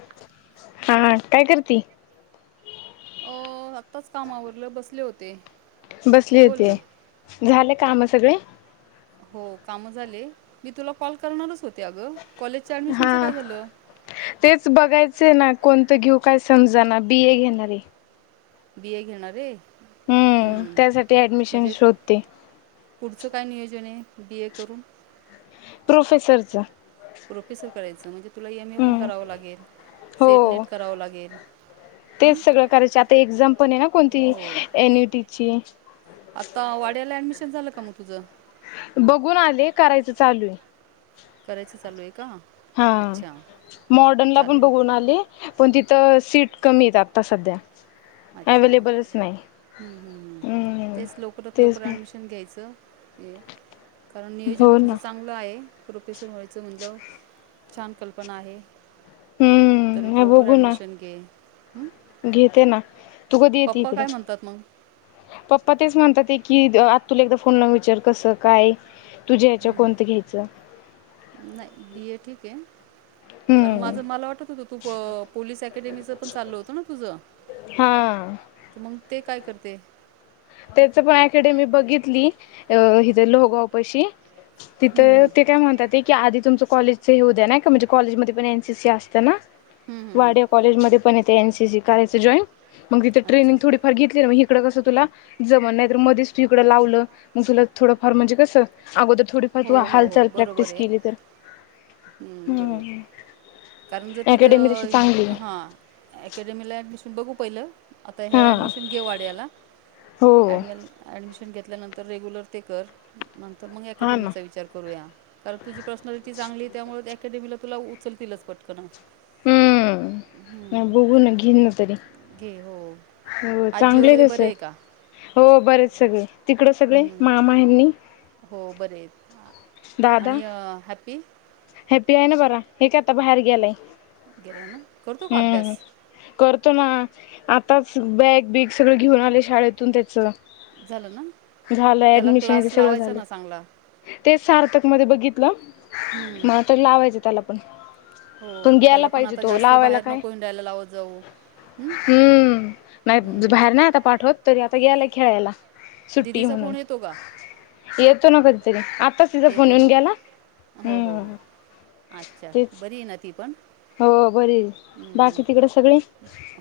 [unintelligible] हा काय करती, आत्ताच कामावर बसले होते. बसली बोल होती, ना. झालं काम सगळी. हो काम झाले, मी तुला कॉल करणारच होते. ते अग कॉलेजच्या ऍडमिशनच हा काय झालं? तेच बघायचे ना कोणतं घेऊ काय समजा ना बी. ए. घेणारे. बी. ए. घेणारे. हम्म, त्यासाठी ऍडमिशन शोधते. काही नियोजन हे बी. ए करून? प्रोफेसरच. प्रोफेसर करायचं म्हणजे, तुला एम. ए. पण हम्म करावं लागेल. सेट हो नेट करावं लागेल. हं. तेच सगळं करायचे आता एक्झाम पण आहे, ना कोणती एन. यू. टी ची. आता वाड्याला ऍडमिशन झालं, का मग तुझं? बघून आले, करायचं चालू हे. करायचं चालू आहे का? हा अच्छा. मॉडन ला पण चालेल. बघून आले. पण तिथं सीट कमी आहेत, आत्ता सध्या. अच्छा, अवेलेबलच नाही हम्मम हम्म तेच लवकरात तेच लवकर ना. ऍडमिशन घ्यायचं. कारण नियोजन हो ना तुझं चांगलं आहे. प्रोफेसर व्हायचं म्हणल्याव छान कल्पना आहे. तरी हम्म हे लवकर बघू ना ऍडमिशन घे. हम, घेते ना तू कधी यती इकडं. [unintelligible] तेच म्हणतात ते की, आत्तुला एकदा फोन लावून विचार कसं काय तुझ्या ह्याच्या कोणतं घ्यायचं [unintelligible] नाय ये ठीक आहे. कारण हम्म माझ मला वाटत होतं, तू पोलीस अकॅडमीचं पण चालल होतं ना तुझं. हा तर मग ते काय करते? त्याच पण अकेडेमी बघितली. अ हिथे लोहगाव पशी. हं, तिथं हं. ते काय म्हणतात की, आधी तुमचं कॉलेज हे होऊ द्या, ना का म्हणजे कॉलेजमध्येध्ये पण एनसीसी असत्यात. हं, हं, हं. वाड्या कॉलेज मध्ये, पण येते एनसीसी करायचं जॉईन. मग तिथे अच्छा ट्रेनिंगथोडीफार घेतली ना, मग इकडं कसं तुला जमल नाही तर मध्येच तू इकडं लावलं मग तुला थोडं, फार म्हणजे कसं [unintelligible] थोडीफार हो तू, हालचाल प्रॅक्टिस केली तर हम्म, बरोबर. कारण जर अकॅडमी तशी चांगली तिथं हा अकॅडमीला बघू पहिला आता हा हे ऍडमिशन घे वाड्याला, हो [unintelligible] घेतल्यानंतर रेगुलर ते कर. नंतर मग [unintelligible] हा ना चा विचार करूया कारण तुझी पर्सनॅलिटी चांगली. त्यामुळे अकॅडमी, तुला उचलतीलच पटकन. हम्म, हं, बुघू तर ना घेन ना तरी. घे हो हो, आजी चांगलं वगैरे हे बरे तसं आहे का हो बरे हेत सगळे. तिकड सगळे हं, मामा यांनी हो बरे हेत आणि हॅप्पी हॅपी आहे ना बरा हे काय, आता बाहेर गेलाय. गेल्या ना करतो का अभ्यास हम, कर हो ना आताच बॅग बीग सगळं घेऊन, आले शाळेतून त्याचं. झालं ना, त्याला क्लास लावायचा ना चांगला. तेच सार्थक मध्ये बघितलं. हं, मग आता लावायचं त्याला पण. हो ग्यायला त्याला पण पाहिजे आता तो जास्त लावायला बाहेर काय नको, हिंडायला लावत जाऊ. हं, हम्म, नाही हं. बाहेर नाही आता पाठवत तरी, गेला खेळायला सुट्टी है दीदीचा म्हणून फोन येतो का? येतो ना कधीतरी [unintelligible] आता तिचा फोन येतो ना? येऊन गेला. हो, हो, हम हो. अच्छा बरीय ना ती पण. बरीय हं. बाकी तिकडे सगळे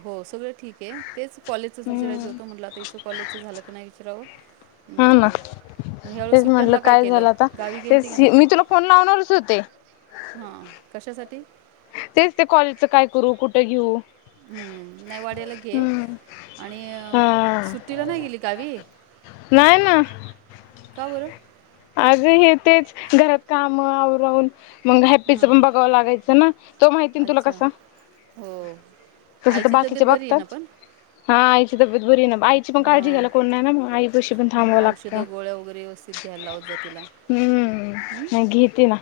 हो सगळं ठीके तेच कॉलेजच विचारायचं हम्म होतं म्हटलं आता इसं कॉलेजच झालं का नाही विचारवं. हा ना तेच म्हटलं सुट्ट्यांला काय केलं? झालं आता गावी गेली ते होती का नाही? मी तुला फोन लावणारच होते. हां. कशासाठी? तेच ते कॉलेजच काय करू कुठं घेऊ. हम्म नाही वड्याला घे. हम्म. आणि हा सुट्टीला नाही गेली गवी. नाही काबर. आग हे तेच घरात काम आवरवून. मग हॅप्पीच पण बघाव लागायचं ना तो माहिती ना तुला अच्छा. कसा. हो. तस तर आईची तब्येत बाकीचे बरी आहे ना बघतात पण? हा. तब्येत बरीय ना आईची पण काळजी हां. घ्याला कोण नाय ना मग आई पशी पण मग थांबव लागत. औषधं, गोळ्या वगैरे व्यवस्थित घ्यायला जा तिला. हं. नाही घेते ना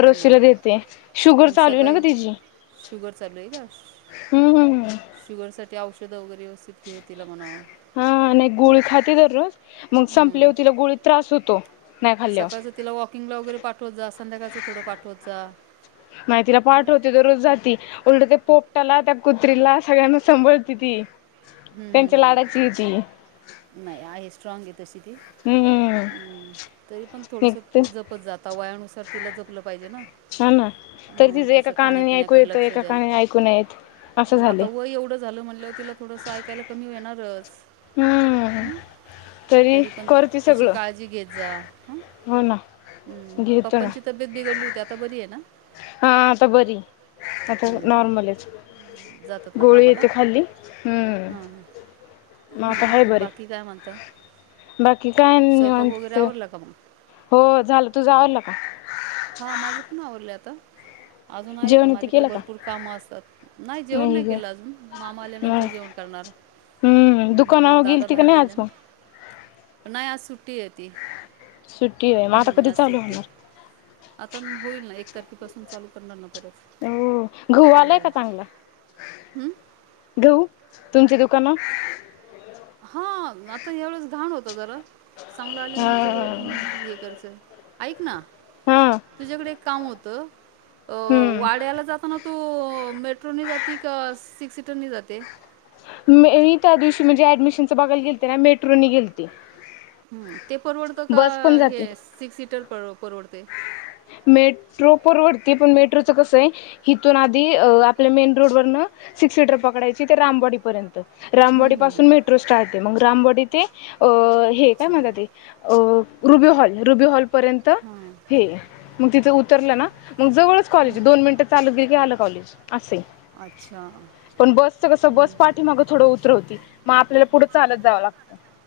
हो ना. देते शुगर मग चालूय ना सकाळी ग तिची. शुगर चालूये का? हम्म. शुगर साठी औषधं वगैेरे व्यवस्थित घे तिला म्हणाव. हा नाय गोळी खाते दररोज मग हं. संपलेव तीला गोळी त्रास होतो. नाही खाल्ल्यावर सकाळचं तिला वॉकिंगला वगैरे पाठवत जा. संध्याकाळचं थोडं पाठवत जा. नाही तीला पाठवते दररोज जाती उलट ते पोपटाला त्या कुत्रीला सगळ्यांना सभळती ती. हम्म त्यांच्या हम्म लाडाची आहे ती हम्म नाही आहे स्ट्रॉगे तशी ती. हम्म हम्म तरी पण थोडस एक जपत जा. वयानुसार तिला जपलं पाहिजे ना. हा ना तरी हं. तिं एका तिचं कानाने ऐकू खाण्यापिण्याकडे येत, लक्ष एका द्या. कानाने ऐकू न येत. असं झाले आता वय एवढं झालं म्हणल्याव तिला थोडस ऐकायला कमी होणारच. हम्म. तरी पण करते तिची सगळं काळजी घेत जा, हं. हो ना हम्म घेतो ना पप्पांची तब्येत बिघडली होती आता बरीये ना. हा आता बरी. आता हं. नॉर्मलच जातात ना गोळीये कामाला ती खाल्ली हम्म. हां हां आता हाय मग बरी बाकी काय म्हणताय. बाकी काय नई स्वयंपाक वगैरे निवांतहो आवरला का मग झालं तूजा आवरल का? हा माझं पण आवरलं आता. अजून आहेत ना जेवण ते माझ्याकडे केलं का भरपूर कामं असतात नाही जेवण नाही केलं अजून मामा मग आल्यानंतर जेवण करणार. हम्म हं, दुकानावर दादा गेलती का बाहेर नाही गेले आज म. ना नाही आज सुट्टी येती. सुट्टीये म आता कधी चालू होणार. आता होईल ना एक तारखेपासून चालू करणार न परत. हो गहू हो आलाय का चांगला हं? गहू. तुमची दुकान. हा आता एवढंच घाण होत जरा. चांगलं आल्यानंतर हा हे करायचं, ऐक ना. हा तुझ्याकडे एक काम होत अ हम्म वाड्याला जाताना तू मेट्रोनी जाते का सिक्स सीटरनी जाते. मी त्या दिवशी म्हणजे ऍडमिशनच बघाल गेलते ना मेट्रोनी गेलते. हम्म ते परवडतं का बस पण हे जाते. सिक्स सीटर परवडत. मेट्रो. परवडती पण मेट्रोच कसये हथून आधी आपल्या मेन रोड व सिक्स सीटर पकडा ची ते रामबडी पर्यंत रामबडी हं, हं, पासून हं. मेट्रो स्टार्टते मग रामडी ते अ हे काय अच्छा म्हणता ते अ रुबी हॉल रुबी हॉलपर्यंत. हां हे मग तिथं उतरलं ना मग जवळच कॉलेज हां. दोन मिनिटं चालत गेल की आलं कॉलेज. असय अच्छा हं, पण बसच कस बस पाठीमाग थोडं उतरवती. म आपल्याला पुढं चालत जावं लागं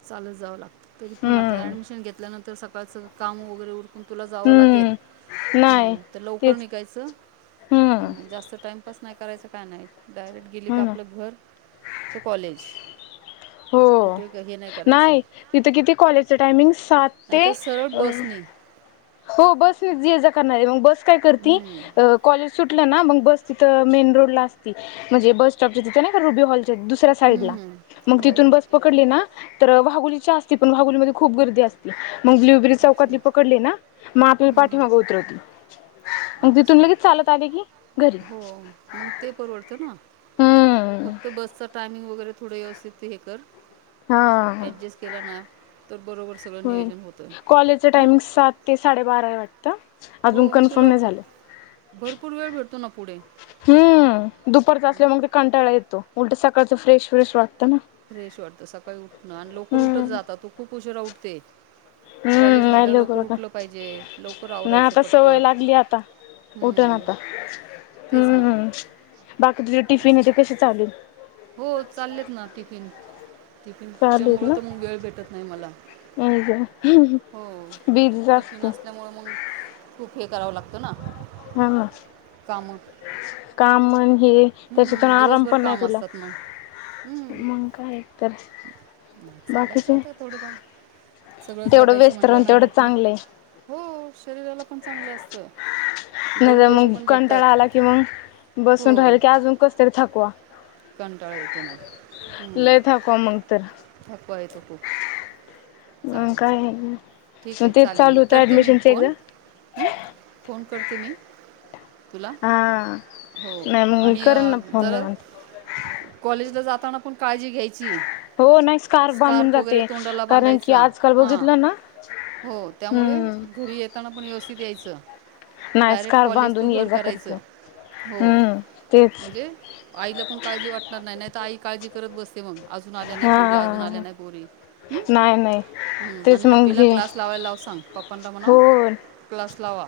चालत जावं लागतं, तरी पण आता ऍडमिशन घेतल्यानंतर सकाळचं काम वगैरे उर कून तुला जावं लागेल. हम्म नाही हम् तर लवकर तेच निघायचं हम्म हम् जास्त टाइमपास नाय करायचं काय नाय डायरेक्ट गेली का हो ना आपलं घर टू कॉलेज हो कुठे कही नाही करायचं नाही तिथं किती कॉलेजचं टायमिंग्स सात ते नाहीतर सरळ अं बसनी हो बसच ये जा करनारय बस काय करती हं, अं कॉलेज सुट लं ना मग बस तिथं मेन रोडला असती म्हणजे बस स्टॉप च्या तिथं नाही का, रुबी हॉल त दुसऱ्या साईडला हं, हं. मग हो तिथून हो बस पकडली ना तर व्हागुलीच्या असती पण व्हागुलीमध्ये खूप गर्दी असती मग ब्ल्यु बेरी अच्छा चौकातली पकडली ना म आपल्याला हं, हं. पाठीमागं उतरवती मग तिथून अच्छा लगेच चाल हो मग ते परवडत ना हम्म फक्त बसचा टायमिंग वगैरे थोडं व्यवस्तीत ते हे कर हा ॲडजस्ट केला ना, तर बरोबर सगळं होय नियोजन होतं. कॉलेजचं टायमिंग सात ते साडेबारा य वाटतं हो अजून म कन्फर्म तुला नाही झालं भरपूर वेळ भेटतो ना पुढे हम्म दुपारचं असल्या मग ते कंटाळा येतो, उलट सकाळचं फ्रेश फ्रेश वाट फ्रेश वाटतं, सकाळी उठणं आणि लौकर उठत हम्म जा आता तू खूप उशिरा उठते कॉलेज हम्म नाही म्हटल्याव लवकर लौकर उठलं उठत पाहिजे लौकर आवरायचं पटपट उठण हं, आता तेच हम्म ना हम्म बाकी तुझे टिफिन असं. आहे ते कसे चालू आहेत हो चाललेत ना टिफिन टिफिनच्या चालू आहेत मुळ ना तर मग वेळ भेटत नाही मला हो बिझीच टिफिन असते असल्यामुळे मग खूप हे करावं लागतं ना हाय म कामं. काम न हे त्याच्यातून हं, आराम दिवसभर पण नाही काम तुला असतात मग. हं. मग काय तर चालायचं बाकीचे आता थोड फार सगळच तेवढं बघायचं व्यस्त म्हटल्याव राहून नाही तेवढं होत ना? चांगलं आहे हो शरीराला पण चांगलं असत. नजर मग कंटाळा आला कि मग बसून हो राहिल की अजून कस तरी थकवा कंटाळा येतो मग हम्म लय थकवा मग तर [unintelligible] तू खुप मग चालेल काय चालेल ठीक मग आहे तेच चालेल म चालू होतं करते मी ऍडमिशनच एकदा फोन अं फोन करते मी तुला हा हो नाही मग मी करेन ना फोन निवांत कॉलेज ला जाताना पण काळजी घ्यायची हो नाही स्कार्फ बांधून वगैरे जाते तोंडाला कारण की बांधायचा आजकाल हां बघितलं ना हो, त्यामुळे हम्म घरी येताना पण व्यवस्थित यायचं. नाही डायरेक्ट स्कार्फ कॉलेज टू बांधून ये घर जा करायचं [unintelligible] हो हम्म तेच म्हणजे आईला पण काळजी वाटणार नाही नाही तर आई काळजी करत बसते मग अजून आल्या नाही हा पोरी अजून आल्या नाही पोरी ह नाही नाही ह तेच आणि मग हॅपीला हे क्लास लावायला लाव सांग पप्पांना हो म्हणाव क्लास लावा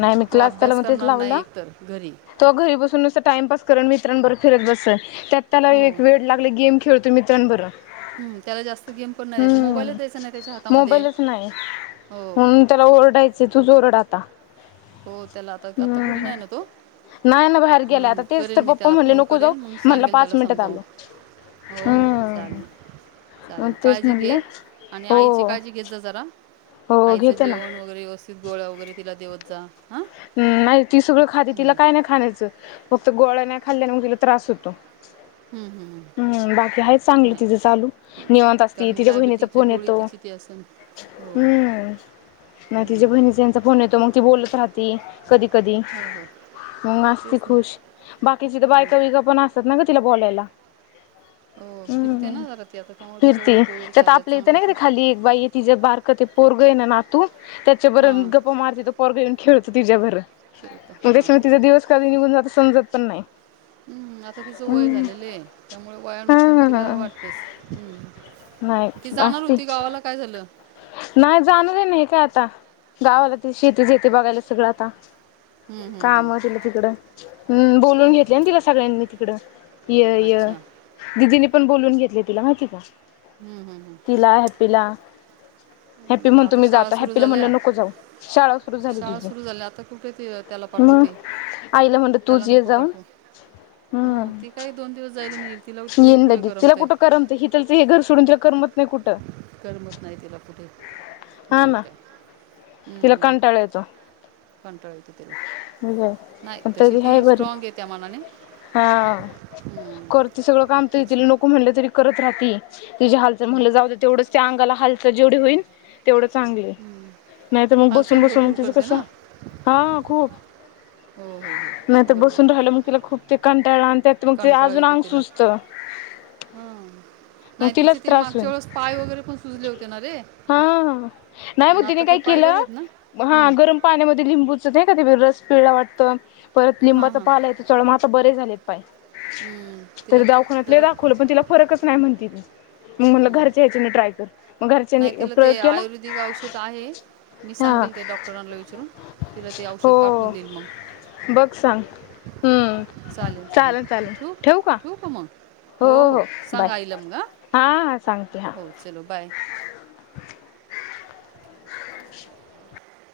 नाही मी तो क्लास त्याला अभ्यास म तेच करणार लावल. नाही एकतर घरी तो घरी बसून आस टाइमप करुन मित्रांबर फिरत बसल त्यात त्याला हो एक वेड लागलय गेम खेळतोय मित्रांबर हम् त्याला जास्त गेम पण नाही द्यायचं मोबाईलच द्यायचा नाही त्याच्या हातामध्ये मोबाईलच नाही हो म्हणून त्याला ओरडायच तूच ओरड आत हो त्याला आता आता घरी नाही ना तो नाही ना बाहेर गेलाय, हं, आता तेच करेल तर मी पप्पा त्याला म्हणले फोन नको करेल जाऊ, मग म्हणला सांगेल पाच त्याला मिनिटात समजावून आलो हो हो हम्म चालेल मग चालेल तेच काळजी घे म्हणलं आणि हो आईची काळजी घेत जा जरा हो आईचं घेते ना जेवण वगैरे व्यवस्थित गोळ्या वगैरे तिला देवत जा हां हुं नाही ती सगळं खाते तिला काय नाही खान्याचं प त गोळ्या नाही खाल्या [unintelligible] त्रास होतो. हम्, हम् हम बाकी आहेच चांगलं तिज चालू निवांत असती कारण तिच्या बहिणीचा डायबिटीची फोन गोळी येतो. तिची ती असेल हो हम्म म तिच्या बहिणीतेचा फोन येतो मग ती बोलत राहती कधी कधी हो हो मग आसती तेच ना खुश बाकीची त हां बायका बियका पण असतात ना ग तिला बोलायला. हो फिरते हम्म ना जरा ती आता त्यामुळे तिच्या फिरती ओळखी वगैरे त्याता चालल्या आपली ते चांगल्या नाही का तर ते खाली एक बाई तिज बारक ते पोरग ये ना नातू त्याच्या बरन हां गप्पा मारते पोरग येऊन खेळतो तिच्याबर खेळतं मग हां त्याच्यामुळ तेच तिचा दिवस कधी निघून जातो समजत पण नाही. हम्म आता तिचं वय हम्म झालेलं आहे त्यामुळ वयानुसार तिला हा वाटतच हम्म नाही ती जाणार असती होती गावाला काय झालं? नाही जाणार आहे मी काय आता गावाला ते शेती शेती बघायला सगळं आता हम् काम दिले तिकडं हम् बोलून तिकडं घेतलं ना तिला सगळ्यांनी तिकडं य य अच्छा दिदीनी पण बोलून घेतले तिला माहितीहे का हं, हं, हं. तिला हॅप्पीला [inaudible] हॅप्पी अं, म्हणतो आता मी शाळा जातो सुरू हॅपीला म्हणलं झाल्या नको जाऊ शाळा सुरू झाली शाळा तुझी सुरू झाल्या आता कुठे ती त्याला म पाठवते आईला म्हणतल त्याला तूच ये नको जाऊन पाठवू हां हम्म ती काही दोन दिवस जाईल आणि येईल तिला तिथे येईन कुठे लगीच तिला करमतंय कुठं करमत हितच हे घर सोडून तिला करमत नाही कुठं. करमत नाही तिला कुठे हा मग ना काय तिला हम्म कंटाळा येतो कंटाळा येतो तिला नाही तशी तरी हाय ती बरी स्ट्रॉग आहे त्या मानाने. हा हं, करते सगळं काम ति तेच तिला ना नको म्हनले तरी करत राहती. तिजी हालचाल हं. म्हणलं जाऊं तेवढंच त्या अंगाला हालचाल जेवढी होईन तेवढं चांगलं ये नाही तर मग बसून हालचाल बसून भरपूर तिचं करते कस ना हा खूप हो हो हो नाही तर बसून बरोबर राहिलं मग तिला खूप ते कट त्यात मग ते आजून अंग सुजत. हा नाही तिचे ते मागच्या होईल वेळेस पाय वगैरे पण सुजले होते ना रे हा, हा नाही मग मुदिने आता ते काय पायवर केलं आहेत ना हा हं. गरम पाण्यामध्ये लिंबूच नाही का ते रस पिळा वाटत परत हां लिंबाचा हां पाला आहे तो चोळला म आता बरे झालेत. ताई हं. तर तिला दावाखान्यात लई जरा दाखवलं पण तिला फरकच नाही म्हणती ती. म म्हनलं घरचे हेच्यानी ट्राय कर. मग घरच्यांनी नाही तिला ते प्रयोग केला आयुर्वेदिक औषध आहे. मी हा सांगेल त्या डॉक्टरांना विचरून तिला ते औषध पाठवून हो देईल मग बघ सांग. हम्म चालेल चालेल ठवू ठेवू का मग? हो हो सांगा आईला मग हां हा हा सांगते हा हो चलो बाय.